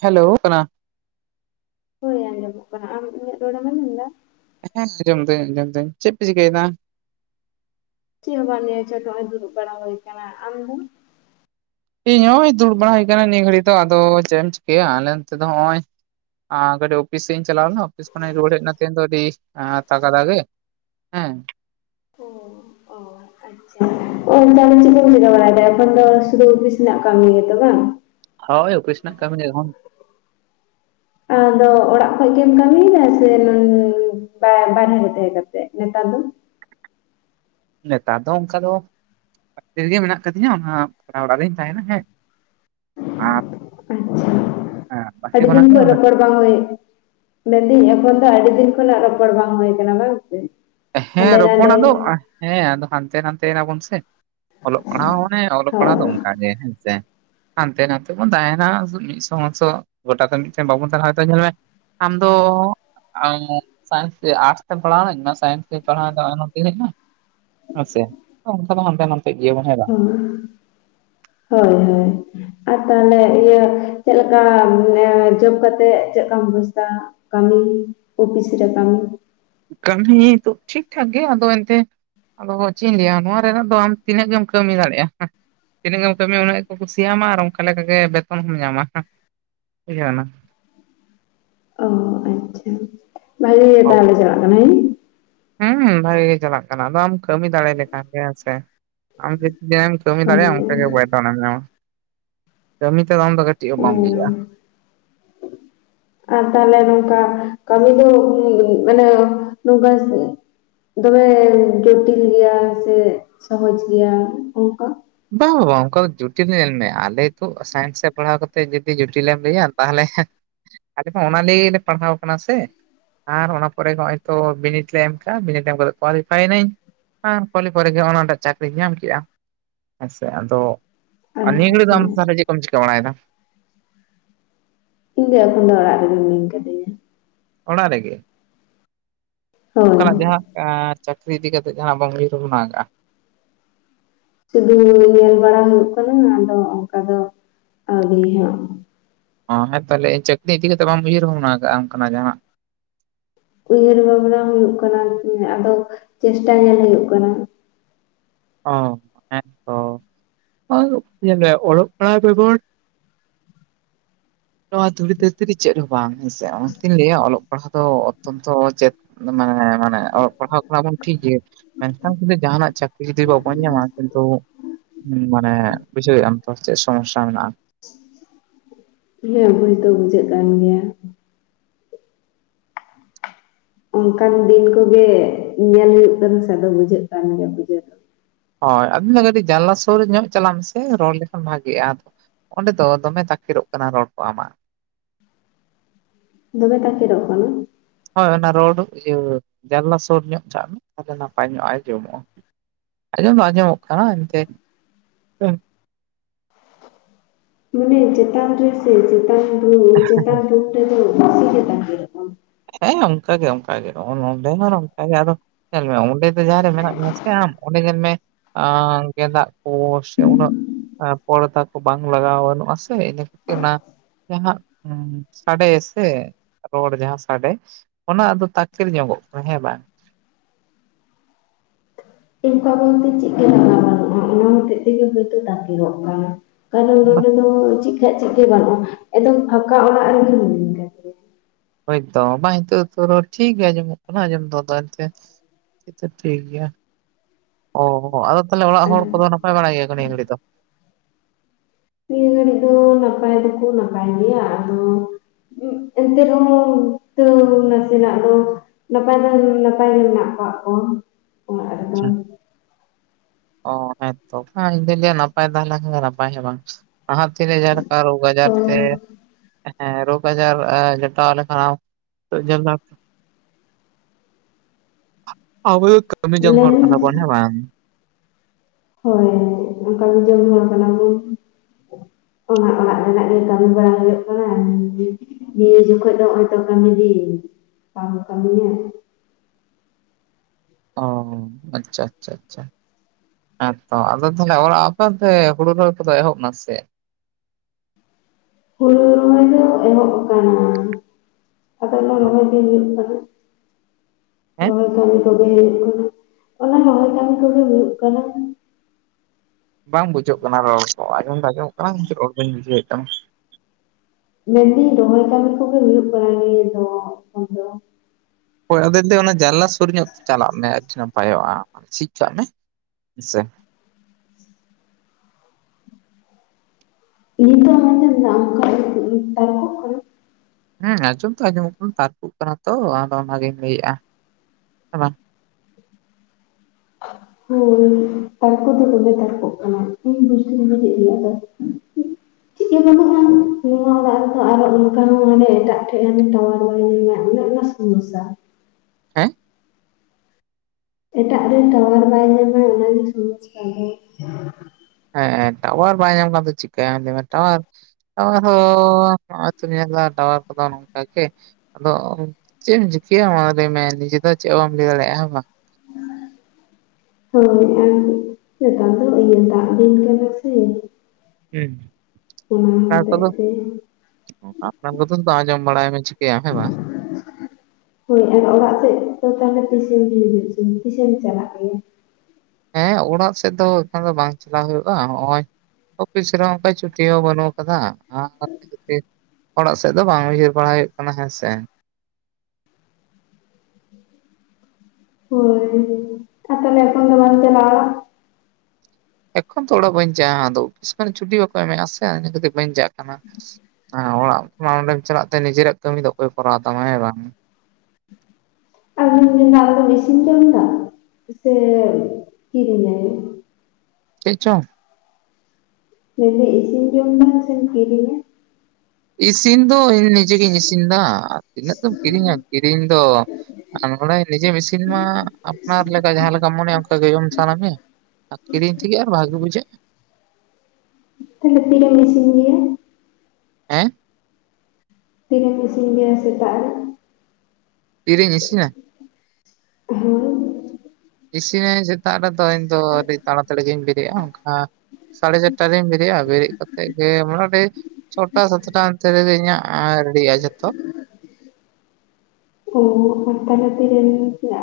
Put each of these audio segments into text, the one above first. Hello ᱠᱟᱱᱟ ᱦᱳᱭ ᱟᱸᱡᱚᱢᱚᱜ ᱠᱟᱱᱟ ᱟᱢ ᱤᱧᱟᱹᱜ ᱨᱚᱲ ᱮᱢ ᱟᱸᱡᱚᱢ ᱫᱟ ᱦᱮᱸ ᱟᱸᱡᱚᱢ ᱫᱟᱹᱧ ᱟᱸᱡᱚᱢ ᱫᱟᱹᱧ ᱪᱮᱫ ᱯᱮ ᱪᱤᱠᱟᱹᱭᱮᱫᱟ ᱪᱮᱫ ᱦᱚᱸ ᱵᱟᱝ ᱜᱮ ᱪᱷᱚ ᱛᱚ ᱫᱩᱲᱩᱵ ᱵᱟᱲᱟ ᱦᱩᱭ ᱠᱟᱱᱟ ᱟᱢ ᱫᱚ ᱤᱧ ᱱᱚᱜ-ᱚᱭ ᱫᱩᱲᱵ ᱵᱟᱲᱟ ᱦᱩᱭ ᱟᱠᱟᱱᱟ ᱱᱤᱭᱟᱹ ᱜᱷᱟᱹᱲᱤᱡ ᱫᱚ ᱟᱫᱚ ᱪᱮᱫ ᱮᱢ ᱪᱤᱠᱟᱹᱭᱟ ᱟᱞᱮ ᱱᱚᱱᱛᱮ ᱫᱚ ᱱᱚᱜ-ᱚᱭ [unintelligible] ᱚᱯᱷᱤᱥ ᱥᱮᱫᱤᱧ ᱪᱟᱞᱟᱣ ᱞᱮᱱᱟ ᱚᱯᱷᱤᱥ ᱠᱷᱚᱱᱤᱧ ᱨᱩᱣᱟᱹᱲ ᱦᱮᱡ ᱮᱱᱟ ᱛᱤᱦᱤᱧ ᱫᱚ ᱟᱹᱰᱤ ᱛᱟᱜ ᱫᱟᱜ ᱜᱮ ᱦᱮᱸ ᱚᱻᱚ ᱚ ᱛᱟᱦᱞᱮ ᱪᱮᱫ ᱠᱚᱢ ᱪᱤᱠᱟᱹ ᱵᱟᱲᱟᱭᱮᱫᱟ ᱮᱠᱷᱚᱱ ᱫᱚ ᱥᱩᱫᱩ ᱩᱯᱷᱤᱥ ᱨᱮᱱᱟᱜ ᱠᱟᱹᱢᱤ ᱜᱮᱛᱚ ᱵᱟᱝ ᱦᱳᱭ ᱩᱯᱷᱤᱥ ᱨᱮᱱᱟᱜ ᱠᱟᱹᱢᱤ ᱮᱠᱷᱚᱱ ᱟᱫᱚ ᱚᱲᱟᱜ ᱠᱷᱚᱡ ᱜᱮᱢ ᱠᱟᱹᱢᱤᱭᱮᱫᱟ ᱥᱮ ᱵᱟ ᱵᱟᱨᱦᱮ ᱨᱮ ᱛᱟᱦᱮᱸ ᱠᱟᱛᱮᱜ ᱱᱮᱛᱟᱨ ᱫᱚ ᱱᱮᱛᱟᱨ ᱫᱚ ᱚᱱᱠᱟ ᱫᱚ ᱚᱲᱟᱜ ᱥᱮᱫ ᱨᱮᱜᱮ ᱢᱮᱱᱟᱜ ᱟᱠᱟᱫᱤᱧᱟ ᱚᱱᱟ ᱯᱮᱲᱟ ᱚᱲᱟᱜ ᱨᱤᱧ ᱛᱟᱦᱮᱸᱱᱟ ᱦᱮᱸ ᱟᱨ ᱟᱪᱪᱷᱟ ᱦᱮᱸ ᱵᱟᱥᱛᱤ ᱟᱹᱰᱤ ᱫᱤᱱ ᱠᱷᱚᱱᱟᱜ ᱜᱮ ᱠᱷᱚᱱ ᱨᱚᱯᱚᱲ ᱵᱟᱝ ᱦᱩᱭ ᱢᱮᱱᱫᱟᱹᱧ ᱮᱠᱷᱚᱱ ᱫᱚ ᱟᱹᱰᱤ ᱫᱤᱱ ᱠᱷᱚᱱᱟᱜ ᱨᱚᱯᱚᱲ ᱵᱟᱝ ᱦᱩᱭ ᱠᱟᱱᱟ ᱵᱟᱝ ᱥᱮ ᱦᱮᱸ ᱦᱟᱸᱰᱮ ᱨᱚᱯᱚᱲ ᱱᱟᱰᱮ ᱟᱫᱚ ᱦᱮᱸ ᱟᱫᱚ ᱦᱟᱱᱛᱮ ᱱᱟᱛᱮᱭ ᱱᱟᱵᱚᱱ ᱥᱮ ᱚᱞᱚᱜ ᱯᱟᱲᱦᱟᱣ ᱢᱟᱱᱮ ᱚᱞᱚᱜ ᱦᱳᱭ ᱯᱟᱲᱦᱟᱣ ᱫᱚ ᱚᱱᱠᱟᱜ ᱜᱮ ᱦᱮᱸ ᱥᱮ ᱦᱟᱱᱛᱮ ᱱᱟᱛᱮ ᱵᱚᱱ ᱛᱟᱦᱮᱱᱟ ᱢᱤᱫ ᱥᱚᱝᱥᱚ ᱜᱚᱴᱟ ᱫᱚ ᱢᱤᱫᱴᱮᱱ ᱵᱟᱵᱚᱱ ᱛᱟᱦᱮᱱᱟ ᱧᱮᱞ ᱢᱮ ᱟᱢ ᱫᱚ ᱮᱱ ᱥᱟᱭᱮᱱᱥ ᱟᱨᱴᱥ ᱛᱮᱢ ᱯᱟᱲᱦᱟᱣ ᱱᱟ ᱤᱧ ᱢᱟ ᱥᱟᱭᱮᱱᱥ ᱯᱟᱲᱦᱟᱣ ᱫᱚ ᱩᱱᱚᱛᱤ ᱦᱩᱭᱩᱜ-ᱟ ᱦᱮᱸᱥᱮ. ᱚᱱᱠᱟ ᱫᱚ ᱦᱟᱱᱛᱮ ᱱᱟᱛᱮ ᱤᱭᱟᱹ [unintelligible] ᱦᱳᱭ ᱦᱳᱭᱻᱦᱳᱭ ᱟᱨ ᱛᱟᱦᱚᱞᱮ ᱤᱭᱟᱹ ᱪᱮᱫᱞᱮᱠᱟ ᱢᱟᱱᱮ ᱡᱚᱵ ᱠᱟᱛᱮᱜ ᱪᱮᱫ ᱞᱮᱠᱟᱢ ᱵᱩᱡᱫᱟ ᱠᱟᱹᱢᱤ ᱚᱯᱷᱤᱥ ᱨᱮ ᱠᱟᱹᱢᱤ ᱠᱟᱹᱢᱤ ᱫᱚ ᱴᱷᱤᱠ ᱴᱷᱟᱠ ᱜᱮ ᱟᱫᱚ ᱮᱱᱛᱮ ᱟᱫᱚ ᱪᱮᱫ ᱤᱧ ᱞᱟᱹᱭᱟ ᱱᱚᱣᱟ ᱨᱮᱱᱟᱜ ᱫᱚ ᱟᱢ ᱛᱤᱱᱟᱹᱜ ᱜᱮᱢ ᱠᱟᱹᱢᱤ ᱫᱟᱲᱮᱭᱟᱜ-ᱟ ᱛᱤᱱᱟᱹᱜ ᱜᱮᱢ ᱠᱟᱹᱢᱤᱭᱟ ᱩᱱᱟᱹᱜ ᱜᱮ ᱠᱚ ᱠᱩᱥᱤᱭᱟᱢᱟ ᱟᱨ ᱚᱱᱠᱟ ᱞᱮᱠᱟ ᱜᱮ ᱵᱮᱛᱚᱱ ᱦᱚᱢ ᱧᱟᱢᱟ ᱦ ᱚ ᱟᱪᱪᱷᱟ ᱵᱷᱟᱜᱤ ᱜᱮ ᱛᱟᱦᱚᱞᱮ ᱪᱟᱞᱟᱜ ᱠᱟᱱᱟ ᱦᱮᱸ ᱦᱩᱸ ᱵᱷᱟᱜᱤ ᱜᱮ ᱪᱟᱞᱟᱜ ᱠᱟᱱᱟ ᱟᱫᱚ ᱟᱢ ᱠᱟᱹᱢᱤ ᱫᱟᱲᱮ ᱞᱮᱠᱷᱟᱱ ᱜᱮ ᱦᱮᱸᱥᱮ ᱟᱢ ᱠᱟᱹᱢᱤ ᱫᱟᱲᱮᱭᱟᱜ-ᱟ ᱚᱱᱠᱟ ᱜᱮ ᱵᱚᱭ ᱦᱳᱭ ᱫᱟᱱᱮᱢ ᱧᱟᱢᱟ ᱠᱟᱹᱢᱤ ᱛᱮᱫᱚ ᱟᱢ ᱫᱚ ᱠᱟᱹᱴᱤᱡ ᱦᱚᱸ ᱚ ᱵᱟᱢ ᱤᱭᱟᱹᱜ-ᱟ ᱟᱨ ᱛᱟᱦᱚᱞᱮ ᱱᱚᱝᱠᱟ ᱠᱟᱹᱢᱤ ᱫᱚ ᱢᱟᱱᱮ ᱱᱚᱝᱠᱟ ᱫᱚᱢᱮ ᱡᱚᱴᱤᱞ ᱜᱮᱭᱟ ᱥᱮ ᱥᱚᱦᱚᱡᱽ ᱜᱮᱭᱟ ᱚᱱᱠᱟ ᱵᱟᱝ ᱵᱟ-ᱵᱟ ᱚᱱᱠᱟ ᱫᱚ ᱡᱩᱴᱤ ᱧᱮᱞ ᱢᱮ ᱟᱞᱮ ᱱᱤᱛᱚᱜ ᱥᱟᱭᱮᱱᱥ ᱨᱮ ᱯᱟᱲᱦᱟᱣ ᱠᱟ ᱠᱟᱛᱮᱫ ᱡᱩᱫᱤ ᱡᱩᱴᱤᱞᱮᱢ ᱞᱟᱹᱭᱟ ᱛᱟᱦᱚᱞᱮ ᱟᱞᱮ ᱢᱟ ᱚᱱᱟ ᱞᱟᱹᱜᱤᱫ ᱞᱮ ᱯᱟᱲᱦᱟᱣ ᱠᱟᱱᱟ ᱥᱮ ᱟᱨ ᱚᱱᱟ ᱯᱚᱨᱮ ᱱᱚᱜᱼᱚᱭ ᱛᱚ ᱵᱤᱱᱤᱰ ᱞᱮ ᱮᱢ ᱠᱮᱜ-ᱟ ᱵᱤᱱᱤᱰ ᱮᱢ ᱠᱟᱛᱮᱫ ᱠᱳᱣᱟᱞᱤᱯᱷᱟᱭᱮᱱᱟᱹᱧ ᱟᱨ ᱯᱚᱞᱤ ᱯᱚᱨᱮᱜ ᱜᱮ ᱚᱱᱟᱴᱟᱜ ᱪᱟᱹᱠᱨᱤᱧ ᱧᱟᱢ ᱠᱮᱫᱮᱜ-ᱟ ᱟᱪᱥᱮ ᱟᱫᱚ ᱱᱤᱭᱟᱹ ᱜᱦᱟᱹᱲᱤᱡ ᱫᱚ ᱟᱪᱪᱷᱟ ᱟᱢ ᱪᱮᱫ ᱠᱚᱢ ᱪᱤᱠᱟᱹ ᱵᱟᱲᱟᱭᱮᱫᱟ ᱤᱧ ᱫᱚ ᱮᱠᱷᱚᱱ ᱫᱚ ᱚᱲᱟᱜ ᱨᱮᱜᱮ ᱢᱤᱱᱟᱹᱧ ᱠᱟᱫᱤᱧᱟ ᱚᱲᱟᱜ ᱨᱮᱜᱮ ᱦᱳᱭ ᱚᱱᱠᱟᱱᱟᱜ ᱡᱟᱦᱟᱸ ᱪᱟᱹᱠᱨᱤ ᱤᱫᱤ ᱠᱟᱛᱮ ᱡᱟᱦᱱᱟᱜ ᱵᱟᱝ ᱩᱦᱟᱹᱨ ᱵᱷᱟᱵᱱᱟ ᱠᱟᱜ-ᱟ ᱥᱩᱫᱩ ᱧᱮᱞ ᱵᱟᱲᱟ ᱦᱩᱭᱩᱜ ᱠᱟᱱᱟ ᱟᱫᱚ ᱚᱱᱠᱟ ᱫᱚ ᱟᱹᱣᱨᱤ ᱦᱚᱸ ᱚ ᱦᱮᱸ ᱛᱚ ᱞᱟᱹᱭᱤᱧ ᱪᱟᱹᱠᱨᱤ ᱤᱫᱤ ᱠᱟᱛᱮ ᱵᱟᱢ ᱩᱭᱦᱟᱹᱨ ᱦᱚᱸ ᱵᱷᱟᱵᱱᱟ ᱠᱟᱜ-ᱟᱢ ᱠᱟᱱᱟ ᱡᱟᱦᱟᱱᱟᱜ ᱩᱭᱦᱟᱹᱨ ᱵᱷᱟᱵᱱᱟ ᱦᱩᱭᱩᱜ ᱠᱟᱱᱟ ᱟᱫᱚ ᱪᱮᱥᱴᱟ ᱧᱮᱞ ᱦᱩᱭᱩᱜ ᱠᱟᱱᱟ ᱚ ᱦᱮᱸᱛᱚ ᱟᱨ ᱚᱞᱚᱜ ᱯᱟᱲᱦᱟᱜ ᱵᱮᱜᱚᱨ ᱱᱚᱣᱟ ᱫᱷᱩᱲᱤ ᱫᱷᱟᱹᱨᱛᱤ ᱨᱮ ᱪᱮᱫᱦᱚᱸ ᱵᱟᱝ ᱦᱮᱸᱥᱮ ᱚᱱᱟᱛᱤᱧ ᱞᱟᱹᱭᱟ ᱚᱞᱚᱜ ᱯᱟᱲᱦᱟᱜ ᱫᱚ ᱚᱛᱚᱱᱛᱚ ᱪᱮᱫ ᱢᱟᱱᱮ ᱢᱟᱱᱮ ᱚᱞᱚᱜ ᱯᱟᱲᱦᱟᱜ ᱠᱷᱚᱱᱟᱜ ᱵᱚᱱ ᱴᱷᱤᱠ ᱜᱮᱭᱟ ᱢᱮᱱᱠᱷᱟᱱ ᱡᱩᱫᱤ ᱡᱟᱦᱟᱱᱟᱜ ᱪᱟᱹᱠᱨᱤ ᱡᱩᱫᱤ ᱵᱟᱵᱚᱱ ᱧᱟᱢᱟ ᱠᱤᱱᱛᱩ ᱢᱟᱱᱮ ᱵᱩᱡᱷᱟᱹᱣᱟ ᱛᱚ ᱪᱮᱫ ᱥᱚᱢᱚᱥᱥᱟ ᱢᱮᱱᱟᱜ-ᱟ ᱦᱮᱸ ᱵᱩᱡᱽᱛᱚ ᱵᱩᱡᱷᱟᱹᱜ ᱠᱟᱱ ᱜᱮᱭᱟ ᱚᱱᱠᱟᱱ ᱫᱤᱱ ᱠᱚᱜᱮ ᱧᱮᱞ ᱦᱩᱭᱩᱜ ᱠᱟᱱᱟ ᱥᱮ ᱟᱫᱚ ᱵᱩᱡᱷᱟᱹᱜ ᱠᱟᱱ ᱜᱮᱭᱟ ᱵᱩᱡᱷᱟᱹᱣ ᱫᱚ ᱦᱳᱭ ᱟᱹᱵᱤᱱ ᱫᱚ ᱠᱟᱴᱤᱡ ᱡᱟᱱᱟᱞᱟ ᱥᱩᱨ ᱧᱚᱜ ᱪᱟᱞᱟᱜ ᱢᱮᱥᱮ ᱨᱚᱲ ᱞᱮᱠᱷᱟᱱ ᱵᱷᱟᱜᱤᱜ-ᱟ ᱟᱫᱚ ᱚᱸᱰᱮ ᱫᱚ ᱫᱚᱢᱮ ᱛᱟᱠᱮᱨᱚᱜ ᱠᱟᱱᱟ ᱨᱚᱲ ᱠᱚ ᱟᱢᱟᱜ ᱫᱚᱢᱮ ᱛᱟᱠᱮᱨᱚᱜ ᱠᱟᱱᱟ ᱦᱳᱭ ᱚᱱᱟ ᱨᱳᱰ ᱤᱭᱟᱹ ᱡᱟᱱᱞᱟ ᱥᱩᱨ ᱧᱚᱜ ᱪᱟᱜ ᱢᱮ ᱛᱟᱦᱞᱮ ᱱᱟᱯᱟᱭ ᱧᱚᱜ ᱟᱭ ᱡᱚᱢᱚᱜᱼᱟ ᱟᱸᱡᱚᱢ ᱫᱚ ᱟᱸᱡᱚᱢᱚᱜ ᱠᱟᱱᱟ ᱮᱱᱠᱟᱹ ᱢᱟᱱᱮ ᱪᱮᱛᱟᱱ ᱨᱮᱥᱮ ᱪᱮᱛᱟᱱ ᱨᱩᱢ ᱪᱮᱛᱟᱱ ᱨᱩᱢ ᱫᱚ ᱫᱚᱢᱮ ᱜᱮ ᱛᱟᱠᱮᱨᱚᱜ ᱠᱟᱱᱟ ᱦᱮᱸ ᱚᱱᱠᱟᱜ ᱜᱮ ᱚᱱᱠᱟᱜᱮ ᱱᱚᱼ ᱱᱚᱰᱮ ᱚᱱᱠᱟᱜ ᱧᱮᱞ ᱢᱮ ᱚᱸᱰᱮ ᱫᱚ ᱡᱟᱦᱟᱸᱨᱮ ᱢᱮᱱᱟᱜ ᱢᱮᱭᱟ ᱥᱮ ᱟᱢ ᱚᱸᱰᱮ ᱧᱮᱞ ᱢᱮ ᱜᱫᱟᱜ ᱠᱚ ᱥᱮ ᱩᱱᱟᱹᱜ ᱯᱚᱨᱫᱟ ᱠᱚ ᱵᱟᱝ ᱞᱟᱜᱟᱣ ᱵᱟᱱᱩᱜᱼᱟᱥ ᱤᱱᱟᱹ ᱠᱷᱟᱹᱛᱤᱨ ᱚᱱᱟ ᱡᱟᱦᱟᱸ ᱥᱟᱰᱮ ᱥᱮ ᱨᱚᱲ ᱡᱟᱦᱟᱸ ᱥᱟᱰᱮ ᱚᱱᱟ ᱟᱫᱚ ᱛᱟᱠᱮᱨ ᱧᱚᱜᱚᱜ ᱠᱟᱱᱟ ᱦᱮᱸ ᱵᱟᱝ ᱤᱱᱠᱟ ᱵᱚᱞᱛᱮ ᱪᱮᱫ ᱛᱮ [unintelligible] ᱚᱱᱟ ᱦᱚᱛᱮᱡ ᱛᱮᱜᱮ ᱦᱭ ᱛᱟᱠᱤᱨᱚᱜ ᱠᱟᱱᱟ ᱠᱟᱨᱚᱱ ᱱᱚᱰᱮ ᱫᱚ ᱪᱮᱫ ᱠᱷᱟᱱ ᱪᱮᱫ ᱜᱮ ᱵᱟᱹᱱᱩᱜᱼᱟ ᱮᱠᱫᱚᱢ ᱯᱷᱟᱸᱠᱟ ᱚᱲᱟᱜ ᱨᱮᱜᱮ [unintelligible] ᱦᱳᱭᱛᱚ ᱵᱟᱝ ᱱᱤᱛᱚᱜ ᱫᱚ ᱨᱚᱲ ᱴᱷᱤᱠᱜᱮ ᱟᱸᱡᱚᱢᱚᱜ ᱠᱟᱱᱟ ᱟᱸᱡᱚᱢ ᱫᱚᱦ ᱮᱱᱛᱮ ᱟᱪᱷᱟ ᱴᱷᱤᱠ ᱜᱮᱭᱟ ᱚ ᱟᱫᱚ ᱛᱟᱦᱚᱞᱮ ᱚᱲᱟᱜ ᱠᱟᱫᱤᱧᱟ ᱦᱚᱲ ᱠᱚᱫᱚ ᱱᱟᱯᱟᱭ ᱵᱟᱲᱟᱭ ᱜᱮ ᱱᱤᱭᱟᱹᱜᱷᱟᱲᱤ ᱫᱚ ᱱᱤᱭᱟᱹ ᱜᱷᱟᱹᱲᱤᱡ ᱫᱚ ᱱᱟᱯᱟᱭ ᱫᱚᱠᱚ ᱱᱟᱯᱟᱭ ᱜᱮᱭᱟ ᱟᱫᱚ ᱮᱱᱛᱮ ᱨᱮᱦᱚᱸ ᱛᱟᱹᱣ ᱱᱟᱥᱮᱱᱟᱜ ᱫᱚ ᱱᱟᱯᱟᱭ ᱫᱚ ᱱᱟᱯᱟᱭ ᱜᱮ ᱢᱮᱱᱟᱜ ᱠᱟᱜ ᱠᱚᱭᱟ ᱟᱪᱪᱷᱟ ᱚᱸ ᱦᱮᱸᱛᱚ ᱟᱨ ᱤᱧᱫᱚᱝ ᱞᱟᱹᱭᱟ ᱱᱟᱯᱟᱭ ᱛᱟᱦᱮᱞᱮᱸᱠᱷᱟᱱ ᱜᱮ ᱱᱟᱯᱟᱭ ᱦᱮᱸ ᱵᱟᱝ ᱱᱟᱦᱟᱸᱜ ᱛᱤᱨᱮ [unintelligible] ᱨᱳᱜᱽ ᱟᱡᱟᱨ ᱦᱳᱭ ᱛᱮ ᱦᱮᱸ ᱨᱳᱜᱽ ᱟᱡᱟᱨ ᱟᱸᱜ ᱡᱚᱴᱟᱣ ᱞᱮᱠᱷᱟᱱᱟᱢ [unintelligible] ᱧᱮᱞ ᱫᱟᱢ ᱟᱵᱚᱭ ᱫᱚ ᱠᱟᱹᱢᱤ ᱡᱚᱝ ᱞᱟᱹᱭ ᱦᱚᱲ ᱢᱮ ᱠᱟᱱᱟᱵᱚᱱ ᱦᱮᱸ ᱵᱟᱝ ᱦᱳᱭ ᱚᱱᱠᱟ ᱠᱟᱹᱢᱤ ᱡᱚᱢ ᱦᱚᱲ ᱠᱟᱱᱟ ᱵᱚᱱ ᱚᱱᱟ ᱚᱲᱟᱜ ᱨᱮᱱᱟᱜ ᱜᱮ ᱠᱟᱹᱢᱤ ᱵᱟᱲᱟ ᱦᱩᱭᱩᱜ ᱠᱟᱱᱟ [unintelligible] ᱱᱤᱭᱟᱹ ᱡᱚᱠᱷᱚᱡ ᱫᱚ ᱚᱸᱚᱭ ᱛᱚ ᱠᱟᱹᱢᱤ ᱫᱤᱱ ᱵᱟᱢ ᱠᱟᱹᱢᱤᱭᱟ ᱚ ᱟᱪᱪᱷᱟ ᱟᱪᱪᱷᱟ ᱟᱪᱪᱷᱟ ᱦᱮᱸ ᱛᱚ ᱟᱫᱚ ᱛᱟᱦᱚᱞᱮ ᱚᱲᱟᱜᱯ ᱦᱩᱲᱩ ᱨᱚᱦᱚᱭ ᱠᱚᱫᱚ ᱮᱦᱚᱵ ᱱᱟᱥᱮ ᱦᱩᱲᱩ ᱨᱚᱦᱚᱭ ᱫᱚ ᱮᱦᱚᱵ ᱟᱠᱟᱱᱟ ᱟᱛᱮ ᱦᱚᱸ ᱨᱚᱦᱚᱭ ᱜᱮ ᱦᱩᱭᱩᱜ ᱠᱟᱱᱟ ᱦᱮᱸ ᱨᱚᱦᱚᱭ ᱠᱟᱹᱢᱤ ᱠᱚ ᱦᱩᱭᱩᱜ ᱠᱟᱱᱟ ᱚᱱᱟ ᱨᱚᱦᱚᱭ ᱠᱟᱹᱢᱤ ᱠᱚᱜᱮ ᱦᱩᱭᱩᱜ ᱠᱟᱱᱟ ᱵᱟᱝ ᱵᱩᱡᱷᱚᱹᱜ ᱠᱟᱱᱟ ᱨᱚᱲ ᱠᱚ ᱟᱸᱡᱚᱢ ᱫᱚ ᱟᱸᱚᱢᱚᱜ ᱠᱟᱱᱟᱝ ᱪᱮᱜ ᱨᱚᱲ ᱵᱟᱹᱧ ᱵᱩᱡᱷᱟᱹᱣᱮᱫ ᱛᱟᱢᱟ ᱢᱮᱱᱫᱟᱹᱧ ᱨᱚᱦᱚᱭ ᱠᱟᱹᱢᱤ ᱠᱚᱜᱮ ᱦᱩᱭᱩᱜ ᱠᱟᱱᱟ ᱱᱤᱭᱟᱹ ᱫᱚ [unintelligible] ᱫᱚ ᱦᱳᱭ ᱟᱫᱚᱝ ᱫᱟᱹᱝ ᱚᱱᱟ ᱡᱟᱱᱞᱟ ᱥᱳᱨ ᱧᱚᱜ ᱛᱮ ᱪᱟᱞᱟᱜ ᱢᱮ ᱟᱪᱪᱷᱟ ᱱᱟᱯᱟᱭᱚᱜᱼᱟ ᱡᱷᱤᱠ ᱠᱟᱜ ᱢᱮ ᱥᱮ ᱱᱤᱛ ᱫᱚᱢ ᱟᱸᱡᱚᱢ ᱫᱟ ᱟᱢ [unintelligible] ᱛᱟᱨᱠᱳᱜ ᱠᱟᱱᱟ ᱦᱮᱸ ᱟᱸᱡᱚᱢ ᱛᱚ ᱟᱸᱡᱚᱢᱚᱜ ᱠᱟᱱᱟ ᱛᱟᱨᱯᱩᱜ ᱠᱟᱱᱟ ᱛᱚ ᱟᱫᱚ ᱚᱱᱟᱜᱤᱧ ᱞᱟᱹᱭᱮᱜᱼᱟ ᱦᱮᱸ ᱵᱟᱝ [inaudible] ᱦᱳᱭ ᱛᱟᱨᱠᱚ ᱫᱚ ᱫᱚᱢᱮ ᱛᱟᱨᱠᱚᱜ ᱠᱟᱱᱟ ᱤᱧ ᱼ [unintelligible] ᱼᱼ ᱪᱤᱠᱟᱹ ᱵᱟᱹᱱᱩᱜᱼᱟ ᱱᱚᱣᱟ ᱚᱲᱟᱜ ᱨᱮᱫᱚ ᱟᱨ ᱦᱚᱸ ᱚᱱᱠᱟ ᱦᱚᱸ ᱢᱟᱱᱮ ᱮᱴᱟᱜ ᱦᱟᱹᱱᱮ ᱴᱟᱣᱟᱨ ᱵᱟᱭ ᱧᱟᱢᱟ ᱚᱱᱟᱹᱜ ᱚᱱᱟ ᱠᱩᱭᱟᱥᱟ ᱮᱸ ᱮᱴᱟᱜ ᱨᱮ ᱴᱟᱣᱟᱨ ᱵᱟᱭ ᱧᱟᱢᱟ ᱚᱱᱟᱜᱮ ᱥᱚᱢᱚᱥᱥᱟ ᱫᱚ ᱦᱮᱸ ᱴᱟᱣᱟᱨ ᱵᱟᱭ ᱧᱟᱢ ᱠᱟᱱ ᱫᱚ ᱪᱤᱠᱟᱹᱭᱟᱢ ᱞᱮᱢᱮ ᱴᱟᱣᱟᱨ ᱟᱨᱦᱚᱸ ᱱᱚᱜᱼᱚᱭ ᱛᱚ ᱧᱮᱞ ᱫᱟ ᱴᱟᱣᱟᱨ ᱠᱚᱫᱚ ᱱᱚᱝᱠᱟ ᱜᱮ ᱟᱫᱚ ᱪᱮᱜ ᱮᱢ ᱪᱤᱠᱟᱹᱭᱟ ᱢᱟ ᱨᱮ ᱢᱮ ᱱᱤᱡᱮ ᱫᱚ ᱪᱮᱜ ᱦᱚᱸ ᱵᱟᱢ ᱞᱮ ᱫᱟᱲᱮᱭᱟᱜᱼᱟ ᱦᱮᱸ ᱵᱟᱝ [inaudible] ᱦᱳᱭ ᱟᱨ ᱱᱮᱛᱟᱨ ᱫᱚ ᱤᱭᱟᱹ ᱫᱟᱜ ᱫᱤᱱ ᱠᱟᱱᱟ ᱥᱮ ᱚᱱᱟ ᱟᱯᱱᱟᱨ ᱦᱚᱛᱮᱡ ᱠᱚᱫᱚ ᱛᱮ ᱟᱯᱱᱟᱨ ᱠᱚᱫᱚ ᱟᱸᱡᱚᱢ ᱵᱟᱲᱟᱭ ᱢᱮ ᱪᱤᱠᱟᱭᱟᱢ ᱦᱮᱸ ᱵᱟᱝ ᱦᱳᱭ ᱟᱨ ᱚᱲᱟᱜ ᱥᱮᱜ ᱫᱚ ᱛᱟᱦᱚᱞᱮ ᱛᱤᱥᱮᱢ ᱦᱤᱡᱩᱜ ᱛᱤᱥᱮᱢ ᱪᱟᱞᱟᱜ ᱜᱮᱭᱟ ᱦᱮᱸ ᱚᱲᱟᱜ ᱥᱮᱫ ᱫᱚ ᱮᱠᱷᱚᱱ ᱫᱚ ᱵᱟᱝ ᱪᱟᱞᱟᱣ ᱦᱳᱭᱳᱜᱼᱟ ᱦᱚᱜᱼᱚᱭ ᱚᱯᱷᱤᱥ ᱨᱮᱦᱚᱸ ᱚᱝᱠᱟ ᱪᱷᱩᱴᱤ ᱦᱚᱸ ᱵᱟᱹᱱᱩᱜ ᱠᱟᱫᱟ ᱟᱨ [unintelligible] ᱚᱲᱟᱜ ᱥᱮᱫ ᱫᱚ ᱵᱟᱝ ᱩᱭᱦᱟᱹᱨ ᱵᱟᱲᱟᱭ ᱠᱟᱱᱟ ᱦᱮᱸᱥᱮ ᱦᱳᱭ ᱟᱨ ᱛᱟᱦᱚᱞᱮ ᱮᱠᱷᱮᱱ ᱫᱚ ᱵᱟᱢ ᱪᱟᱞᱟᱜᱼᱟ ᱚᱲᱟᱜ ᱮᱠᱷᱚᱱ ᱛᱚ ᱚᱲᱟᱜ ᱵᱟᱧ ᱪᱟᱜᱼᱟ ᱟᱫᱚ ᱚᱯᱤᱥ ᱠᱷᱟᱱᱟᱜ ᱪᱷᱩᱴᱤ ᱵᱟᱠᱚ ᱮᱢᱮᱜᱼᱟ ᱥᱮ ᱤᱱᱟᱹ ᱠᱷᱟᱹᱛᱤᱨ ᱵᱟᱧ ᱪᱟᱹᱜ ᱠᱟᱱᱟ ᱚᱲᱟᱜ ᱠᱷᱚᱱᱟᱜ ᱚᱸᱰᱮᱢ ᱪᱟᱞᱟᱜ ᱛᱮ ᱱᱤᱡᱮᱨᱟᱜ ᱠᱟᱹᱢᱤ ᱫᱚ ᱚᱠᱚᱭᱮ ᱠᱚᱨᱟᱣ ᱛᱟᱢᱟ ᱦᱮᱸ ᱵᱟᱝ ᱟᱵᱮᱱ ᱫᱚᱵᱮᱱ [unintelligible] ᱤᱥᱤᱱ ᱡᱚᱢᱮᱫᱟ ᱥᱮ ᱠᱤᱨᱤᱧ ᱪᱮᱜ ᱪᱚᱝ ᱢᱮᱸᱫᱟᱹᱧ ᱤᱥᱤᱱ ᱡᱚᱢ ᱫᱟᱢ ᱥᱮ ᱠᱤᱨᱤᱧᱟ ᱤᱥᱤᱱ ᱫᱚ ᱤᱧ ᱱᱤᱡᱮᱜᱤᱧ ᱤᱥᱤᱱᱫᱟ ᱟᱨ ᱛᱤᱱᱟᱹᱜ ᱫᱚᱢ ᱠᱤᱨᱤᱧᱟ ᱠᱤᱨᱤᱧ ᱫᱚ ᱟᱨ ᱱᱚᱰᱮ ᱱᱤᱡᱮ ᱢᱮᱥᱤᱱ ᱢᱟ ᱟᱯᱱᱟᱨ ᱞᱮᱠᱟ ᱡᱟᱦᱟᱸ ᱞᱮᱠᱟᱢ ᱢᱚᱱᱮᱭᱟ ᱚᱝᱠᱟᱜᱮ ᱡᱚᱢ ᱥᱟᱱᱟ ᱢᱮᱭᱟ ᱠᱤᱨᱤᱧ ᱛᱮᱠᱤ ᱟᱨ ᱵᱷᱟᱜᱤ ᱵᱩᱡᱷᱟᱹᱜ ᱛᱟᱦᱚᱞᱮ ᱛᱤᱨᱮᱢ ᱤᱥᱤᱱ ᱜᱮᱭᱟ ᱦᱮᱸ ᱛᱤᱱᱮᱢ ᱤᱥᱤᱱ ᱢᱮᱭᱟ ᱥᱮᱛᱟᱜ ᱨᱮ ᱛᱤᱨᱤᱧ ᱤᱥᱤᱱᱟ ᱦᱳᱭ ᱤᱥᱤᱱᱟᱹᱧ ᱥᱮᱛᱟᱜ ᱨᱮᱛᱚ ᱤᱧ ᱫᱚ ᱟᱹᱰᱤ ᱛᱟᱲᱟᱛᱟᱲᱤ ᱜᱤᱧ ᱵᱮᱨᱮᱜᱼᱟ ᱚᱱᱠᱟ ᱥᱟᱲᱮ ᱪᱟᱨᱴᱟ ᱨᱮᱧ ᱵᱮᱨᱮᱜᱼᱟ ᱵᱮᱨᱮᱜ ᱠᱟᱛᱮᱜ ᱜᱮ ᱢᱚᱴᱟᱢᱚᱴᱤ ᱪᱷᱚᱴᱟ ᱥᱟᱛᱴᱟ ᱚᱱᱛᱮ ᱨᱮᱜᱮ ᱤᱧᱟᱹᱜ ᱨᱮᱰᱤᱜᱼᱟ ᱡᱷᱚᱛᱚ ᱚ ᱟᱨ ᱛᱟᱦᱚᱞᱮ ᱛᱤᱨᱮᱢ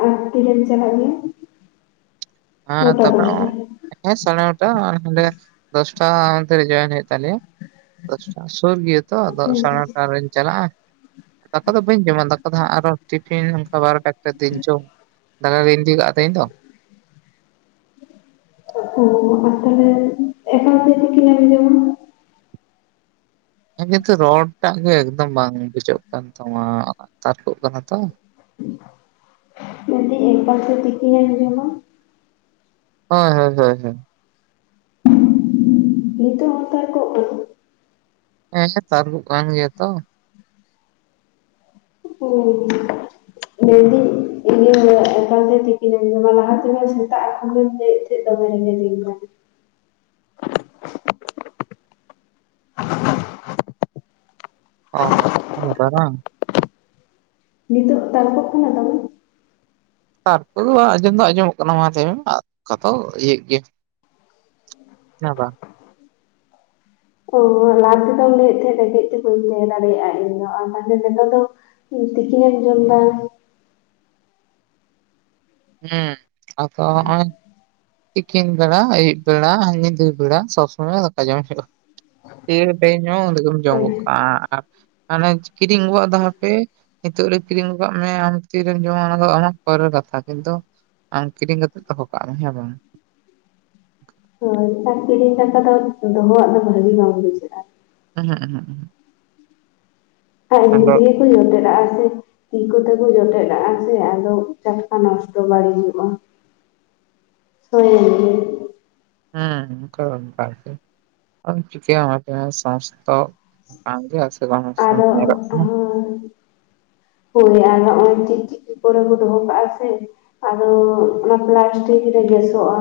ᱟᱨ ᱛᱤᱨᱮᱢ ᱪᱟᱞᱟᱜ ᱜᱮᱭᱟ ᱦᱮᱸ ᱱᱚᱴᱟ ᱫᱚᱥᱴᱟ ᱛᱟᱯᱚᱨᱮ [unintelligible] ᱥᱟᱲᱮ ᱱᱚᱴᱟ ᱚᱱᱰᱮ ᱫᱚᱥᱴᱟ ᱢᱚᱫᱽᱫᱷᱮ ᱨᱮ ᱡᱚᱭᱮᱱ ᱦᱩᱭᱩᱜ ᱛᱟᱞᱮᱭᱟ ᱫᱚᱥᱴᱟ ᱥᱩᱨ ᱜᱮᱭᱟᱛᱚ ᱟᱫᱚ ᱥᱟᱲᱮ ᱱᱚᱴᱟ ᱨᱤᱧ ᱪᱟᱞᱟᱜᱼᱟ ᱫᱟᱠᱟ ᱫᱚ ᱵᱟᱹᱧ ᱡᱚᱢᱟ ᱫᱟᱠᱟ ᱫᱚ ᱦᱟᱸᱜ ᱟᱨᱚ ᱴᱤᱯᱷᱤᱱ ᱚᱱᱠᱟ ᱵᱟᱨᱚᱴᱟ ᱮᱠᱴᱟ ᱛᱤᱧ ᱡᱚᱢᱟ ᱫᱟᱠᱟ ᱜᱤᱧ ᱤᱫᱤ ᱠᱟᱜ-ᱟ ᱛᱮᱦᱮᱧ ᱫᱚ [inaudible] ᱮᱠᱟᱞ ᱛᱮ ᱛᱤᱠᱤᱱ ᱮᱢ ᱡᱚᱢᱟ ᱠᱤᱱᱛᱩ ᱨᱚᱲ ᱴᱟᱜ ᱜᱮ ᱮᱠᱫᱚᱢ ᱵᱟᱝ ᱵᱩᱡᱷᱟᱹᱜ ᱠᱟᱱ ᱛᱟᱢᱟ ᱛᱟᱨᱠᱳᱜ ᱠᱟᱱᱟ ᱛᱚ ᱢᱮᱱᱫᱟᱹᱧ ᱮᱠᱟᱞᱛᱮ ᱛᱤᱠᱤᱱᱮᱢ ᱡᱚᱢᱟ ᱦᱳᱭ ᱦᱳᱭ ᱦᱳᱭ ᱦᱳᱭ [inaudible] ᱱᱤᱛᱚᱜ ᱦᱚᱸ ᱛᱟᱨᱠᱚᱜ-ᱟ ᱠᱟᱱᱟ ᱦᱮᱸ ᱛᱟᱨᱠᱚᱜ ᱠᱟᱱ ᱜᱮᱭᱟ ᱛᱚ [unintelligible] ᱢᱮᱱᱫᱤᱧ ᱤᱧ ᱫᱩᱧ ᱫᱚᱦᱚᱭᱮᱫ ᱮᱠᱷᱟᱱ ᱟᱢ ᱢᱟ ᱛᱤᱠᱤᱱᱮᱢ ᱡᱚᱢᱟ, ᱞᱟᱦᱟ ᱛᱮᱦᱚᱸ ᱥᱮᱛᱟᱜ ᱟᱠᱷᱟᱱ ᱜᱮ ᱞᱟᱹᱭᱮᱫ ᱛᱟᱦᱮᱸᱫ ᱫᱚᱢᱮ ᱨᱮᱸᱜᱮᱡᱤᱧ ᱠᱟᱱᱟ [inaudible] ᱚ ᱚᱱᱠᱟ ᱞᱮᱠᱟ ᱵᱟᱝ ᱱᱤᱛᱳᱜ ᱛᱟᱨᱠᱳᱜ ᱠᱟᱱᱟ ᱫᱚᱢᱮ ᱛᱟᱨᱯᱚᱨᱮ ᱫᱚ ᱟᱸᱡᱚᱢ ᱫᱚ ᱟᱸᱡᱚᱢᱚᱜ ᱠᱟᱱᱟ ᱢᱟ ᱞᱟ. ᱭᱢᱟ ᱚᱱᱠᱟᱫᱚ ᱤᱭᱟᱹᱜ ᱜᱮᱭᱟ ᱦᱮᱸ ᱵᱟᱝ ᱚ ᱞᱟᱦᱟ ᱛᱮᱫᱚᱢ ᱞᱟᱹᱭᱮᱫ ᱛᱟᱦᱮᱸ ᱨᱮᱸᱜᱮᱡ ᱛᱮ ᱵᱟᱹᱧ ᱛᱟᱦᱮᱸ ᱫᱟᱲᱮᱭᱟᱜᱼᱟ ᱤᱧᱫᱚ ᱟᱨ ᱛᱟᱦᱚᱞᱮ ᱱᱮᱛᱟᱨ ᱫᱚ ᱛᱤᱠᱤᱱᱮᱢ ᱮᱢ ᱡᱚᱢ ᱫᱟ ᱦᱩᱸ ᱟᱫᱚ ᱦᱚᱸᱜ-ᱚᱭ ᱛᱤᱠᱤᱱ ᱵᱮᱲᱟ ᱟᱹᱭᱩᱵ ᱵᱮᱲᱟ ᱦᱮᱸ ᱧᱤᱫᱟᱹ ᱵᱮᱲᱟ ᱥᱚᱵᱚᱢᱚᱭ ᱫᱟᱠᱟ ᱡᱚᱢ ᱦᱩᱭᱩᱜ-ᱟ ᱛᱤ ᱨᱮ ᱴᱟᱭᱢ ᱧᱟᱢᱚᱜ-ᱟ ᱩᱱᱨᱮᱜᱮᱢ ᱡᱚᱢ ᱦᱮᱸ, ᱜᱚᱫ ᱠᱟᱜᱼᱟ ᱢᱟᱱᱮ ᱠᱤᱨᱤᱧ ᱟᱹᱜᱩ ᱦᱟᱯᱮᱹ ᱱᱤᱛᱚᱜ ᱨᱮ ᱠᱤᱨᱤᱧ ᱠᱟᱜ ᱢᱮ ᱟᱢ ᱛᱤᱨᱮᱢ ᱡᱚᱢᱟ ᱚᱱᱟ ᱫᱚ ᱟᱢᱟᱜ ᱯᱚᱨᱮᱨ ᱠᱟᱛᱷᱟ ᱠᱤᱱᱛᱩ ᱟᱢ ᱠᱤᱨᱤᱧ ᱠᱟᱛᱮᱫ ᱫᱚᱦᱚ ᱠᱟᱜ ᱢᱮ ᱦᱮᱸ ᱵᱟᱝ ᱦᱳᱭ ᱠᱤᱨᱤᱧ ᱫᱟᱠᱟ ᱫᱚ ᱫᱚᱦᱚᱣᱟᱜ ᱫᱚ ᱵᱷᱟᱜᱤ ᱵᱟᱝ ᱵᱩᱡᱷᱟᱹᱜᱼᱟ ᱚᱸᱦᱚᱸᱜ ᱚᱸᱦᱚᱸᱜ ᱚᱸᱦᱚᱸᱜ ᱚᱸᱦᱚᱸᱜ ᱟᱨ ᱮᱢᱱᱤ ᱛᱮᱜᱮ ᱠᱚ ᱡᱚᱴᱮᱫ ᱟᱜ-ᱟ ᱥᱮ ᱛᱤ ᱠᱚᱛᱮ ᱠᱚ ᱡᱚᱴᱮᱫᱟᱜᱼᱟ ᱥᱮ ᱟᱫᱚ ᱴᱟᱴᱠᱟ ᱱᱚᱥᱴᱚ ᱵᱟᱹᱲᱤᱡᱚᱜ-ᱟ ᱦᱳᱭ ᱦᱢ ᱚᱱᱠᱟ ᱫᱚ ᱚᱱᱠᱟ ᱜᱮ, ᱟᱫᱚ ᱪᱤᱠᱟᱹᱭᱟᱢ ᱢᱟᱥᱮ ᱞᱟᱹᱭᱢᱮ ᱥᱚᱢᱚᱥᱛᱚ ᱟᱸᱴ ᱜᱮᱭᱟ ᱥᱮ ᱵᱟᱝ ᱟᱨᱚ [unintelligible] ᱧᱮᱞᱚᱜ ᱠᱟᱱᱟ ᱦᱳᱭ ᱦᱳᱭ ᱟᱨ ᱱᱚᱜᱼᱚᱭ ᱪᱤᱠ-ᱪᱤᱠᱤ ᱠᱚᱨᱮ ᱠᱚ ᱫᱚᱦᱚ ᱠᱟᱜᱼᱟ ᱥᱮ ᱟᱫᱚ ᱚᱱᱟ ᱯᱞᱟᱥᱴᱤᱠ ᱨᱮ ᱜᱮᱥᱚᱜᱼᱟ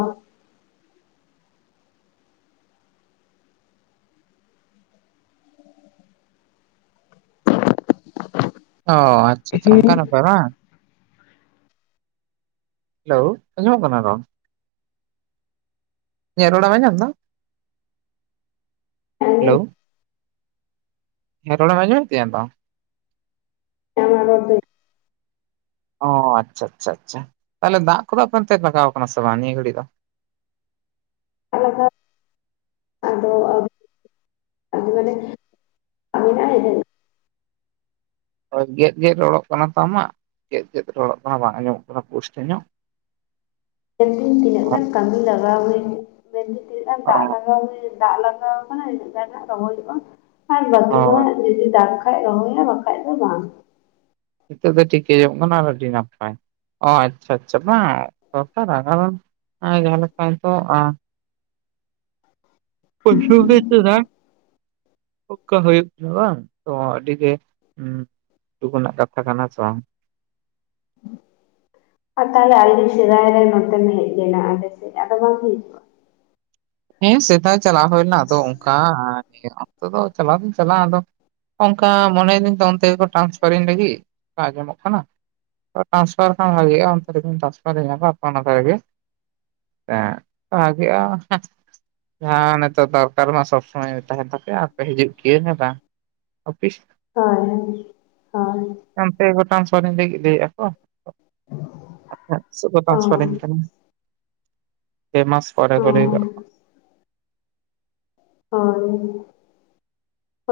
ᱚ ᱟᱪᱪᱷᱟ ᱟᱪᱪᱷᱟ ᱚᱱᱠᱟᱱ ᱵᱮᱯᱟᱨ ᱵᱟᱝ ᱦᱮᱞᱳ ᱚᱡᱚᱢᱚᱜ ᱠᱟᱱᱟ ᱨᱚᱲ ᱤᱧᱟᱜ ᱨᱚᱲᱮᱢ ᱟᱸᱡᱚᱢ ᱮᱫᱟ.... ᱟᱸᱡᱚᱢ ᱦᱮᱞᱳ ᱦᱮ ᱨᱚᱲᱮᱢ ᱟᱸᱡᱚᱢᱮᱫ ᱛᱤᱧᱟ ᱛᱚ? [unintelligible] ᱚ ᱟᱪᱪᱷᱟ ᱟᱪᱪᱷᱟ ᱟᱪᱪᱷᱟ ᱛᱟᱦᱚᱞᱮ ᱫᱟᱜ ᱠᱚᱫᱚ ᱟᱯᱛ ᱞᱟᱜᱟᱣ ᱠᱟᱱᱟ ᱥᱮ ᱵᱟᱝ ᱱᱤᱭᱟᱹ ᱜᱷᱟᱹᱲᱤ ᱫᱚ ᱟᱞᱟᱫᱟ [inaudible] ᱟᱫᱚ [inaudible] ᱟᱫᱚ [inaudible] ᱢᱟᱱᱮ ᱟᱵᱤᱱᱟᱜ [unintelligible] ᱦᱳᱭ ᱜᱮᱫ ᱜᱮᱫ ᱨᱚᱲᱚᱜ ᱠᱟᱱᱟ ᱛᱚ ᱟᱢᱟᱜ ᱜᱮᱫ ᱜᱮᱫ ᱨᱚᱲᱚᱜ ᱠᱟᱱᱟ ᱵᱟᱝ ᱟᱸᱡᱚᱢᱚᱜ ᱠᱟᱱᱟ ᱯᱩᱥᱴᱟ. ᱧᱚᱜ ᱢᱮᱱᱫᱤᱧ ᱛᱤᱱᱟᱹᱜ ᱜᱟᱱ ᱚ ᱠᱟᱹᱢᱤ ᱞᱟᱜᱟᱣ ᱦᱩᱭ ᱢᱮᱱᱫᱧ ᱛᱤᱱᱟᱹᱜ ᱜᱟᱱ ᱫᱟᱜ ᱞᱟᱜᱟᱣ ᱦᱩᱭᱜ ᱫᱟᱜ ᱞᱟᱜᱟᱣ ᱠᱟᱱᱟ ᱤᱱᱟᱹᱜ ᱜᱟᱱ ᱦᱟᱜ ᱨᱚᱦᱚᱭᱚᱜᱼᱟ ᱟᱨ ᱵᱟᱠᱤ ᱫᱚ ᱦᱳᱭ ᱡᱩᱫᱤ ᱫᱟᱜᱼᱼ ᱵᱟᱠᱟᱱ ᱨᱚᱦᱚᱭᱟ ᱵᱟᱠᱷᱟᱡ ᱫᱚ ᱵᱟᱝ ᱱᱤᱛᱚᱜ ᱫᱚ ᱴᱷᱤᱠᱟᱹ ᱭᱟᱢ ᱚᱱᱟ ᱟᱨ ᱟᱹᱰᱤ ᱱᱟᱯᱟᱭ ᱚ ᱟᱪᱪᱷᱟ ᱟᱪᱪᱷᱟ ᱵᱟᱝ [unintelligible] ᱡᱟᱦᱟᱸ ᱞᱮᱠᱟ ᱱᱤᱛᱚᱜ [inaudible] [unintelligible] [unintelligible] ᱚᱱᱠᱟ ᱦᱩᱭᱩᱜ ᱜᱮᱭᱟ ᱵᱟᱝ ᱟᱰᱤ ᱜᱮ [unintelligible] ᱨᱮᱱᱟᱜ ᱠᱟᱛᱷᱟ ᱠᱟᱱᱟ ᱥᱮ ᱵᱟᱝ ᱛᱟᱦᱚᱞᱮ ᱟᱹᱰᱤ ᱥᱮᱫᱟᱭ ᱨᱮ ᱱᱚᱛᱮᱢ ᱦᱮᱡ ᱞᱮᱱᱟ ᱟᱞᱮᱥᱮᱫ ᱟᱫᱚ ᱵᱟᱝ ᱦᱩᱭᱩᱜᱼᱟ ᱦᱮᱸ ᱥᱮᱫᱟᱭ ᱪᱟᱞᱟᱣ ᱦᱩᱭᱱᱟ ᱟᱫᱚ ᱚᱱᱠᱟ ᱚᱱᱛᱮ ᱫᱚ ᱪᱟᱞᱟᱣ ᱫᱚᱧ ᱪᱟᱞᱟᱜᱼᱟ ᱟᱫᱚ ᱚᱱᱠᱟ ᱢᱚᱱᱮᱭᱮᱫᱟᱹᱧ ᱛᱚ ᱚᱱᱛᱮ ᱜᱮᱠᱚ ᱴᱨᱟᱱᱥᱯᱟᱨ ᱤᱧ ᱞᱟᱹᱜᱤᱫ ᱚᱱᱠᱟ ᱟᱸᱡᱚᱜ ᱠᱟᱱᱟ ᱛᱚᱵᱮ ᱴᱟᱱᱥᱯᱷᱟᱨ ᱠᱷᱟᱱ ᱵᱷᱟᱜᱮᱜᱼᱟ ᱚᱱᱛᱮ ᱨᱮᱜᱮᱵᱤ ᱴᱟᱱᱥᱯᱷᱟᱨ ᱦᱮᱡ ᱮᱱᱟ ᱟᱯᱮ ᱚᱱᱟ ᱫᱷᱟᱨᱮ ᱜᱮ ᱦᱮᱸ ᱵᱷᱟᱜᱮᱼᱟ ᱦᱮᱸ ᱦᱮᱸ ᱱᱤᱛᱚᱜ ᱫᱚ ᱱᱮᱛᱟᱨ ᱢᱟ ᱥᱚᱵ ᱥᱚᱢᱚᱭ ᱛᱟᱦᱮᱱ ᱛᱟᱯᱮᱭᱟ ᱟᱯᱮ ᱦᱤᱡᱩᱜ ᱠᱤᱭᱟ ᱦᱮ ᱵᱟᱝ ᱚᱯᱷᱤᱥ ᱦᱳᱭ ᱦᱳᱭ ᱚᱱᱛᱮ ᱜᱮᱠᱚ ᱴᱟᱱᱟᱥᱯᱟᱨᱤᱧ ᱞᱟᱹᱜᱤᱫ ᱞᱟᱹᱭᱮᱫ ᱟᱠᱚ ᱟᱫᱚ ᱛᱤᱥ ᱠᱚ ᱚ ᱴᱟᱱᱥᱯᱟᱨᱤᱧ ᱠᱟᱱᱟ᱾ ᱯᱮ ᱢᱟᱥ ᱯᱚᱨᱮ ᱠᱚ ᱞᱟᱹᱭᱠᱟᱜᱼᱼ ᱦᱳᱭ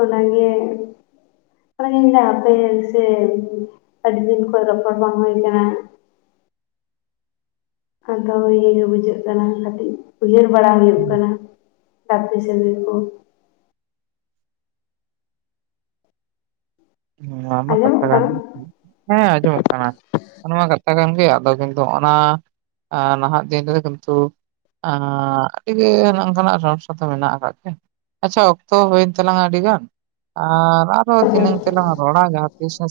ᱚᱱᱟᱜᱮ [unintelligible] ᱟᱯᱮ ᱜᱮ ᱥᱮ ᱟᱹᱰᱤ ᱫᱤᱱ ᱠᱷᱚᱱ ᱨᱚᱯᱚᱲ ᱵᱟᱝ ᱦᱩᱭ ᱠᱟᱱᱟ ᱟᱫᱚ ᱤᱭᱟᱹ ᱜᱮ ᱵᱩᱡᱷᱟᱹᱜ ᱠᱟᱱᱟ ᱠᱟᱹᱴᱤᱡ ᱩᱭᱦᱟᱹᱨ ᱵᱟᱲᱟ ᱦᱩᱭᱩᱜ ᱠᱟᱱᱟ ᱜᱟᱛᱮ ᱥᱟᱹᱜᱟᱹᱭ ᱠᱚ ᱟᱱᱟᱢᱟ ᱟᱸᱡᱚᱢᱚᱜ ᱠᱟᱛᱷᱟ ᱠᱟᱱ ᱠᱟᱱᱟ ᱦᱮᱸ ᱟᱸᱡᱚᱢᱚᱫ ᱠᱟᱱᱟ ᱱᱚᱣᱟ ᱠᱟᱛᱷᱟ ᱠᱟᱱ ᱜᱮ ᱟᱫᱚ ᱠᱤᱱᱛᱩ ᱚᱱᱟ ᱱᱟᱦᱟᱜ ᱫᱤᱱ ᱨᱮ ᱠᱤᱱᱛᱩ ᱟᱹᱰᱤᱜᱮ ᱚᱱᱠᱟᱱᱟᱜ [unintelligible] ᱢᱮᱱᱟᱜ ᱟᱠᱟᱜ ᱜᱮ ᱟᱪᱪᱷᱟ ᱚᱠᱛᱚ ᱦᱩᱭᱮᱱ ᱛᱟᱞᱟᱝᱟ ᱟᱹᱰᱤ ᱜᱟᱱ ᱟᱨ ᱟᱨᱚ ᱫᱷᱤᱱᱟᱹᱝ ᱛᱮᱞᱟᱝ ᱨᱚᱲᱟ ᱡᱟᱦᱟ ᱛᱤᱥ ᱦᱮᱼᱼ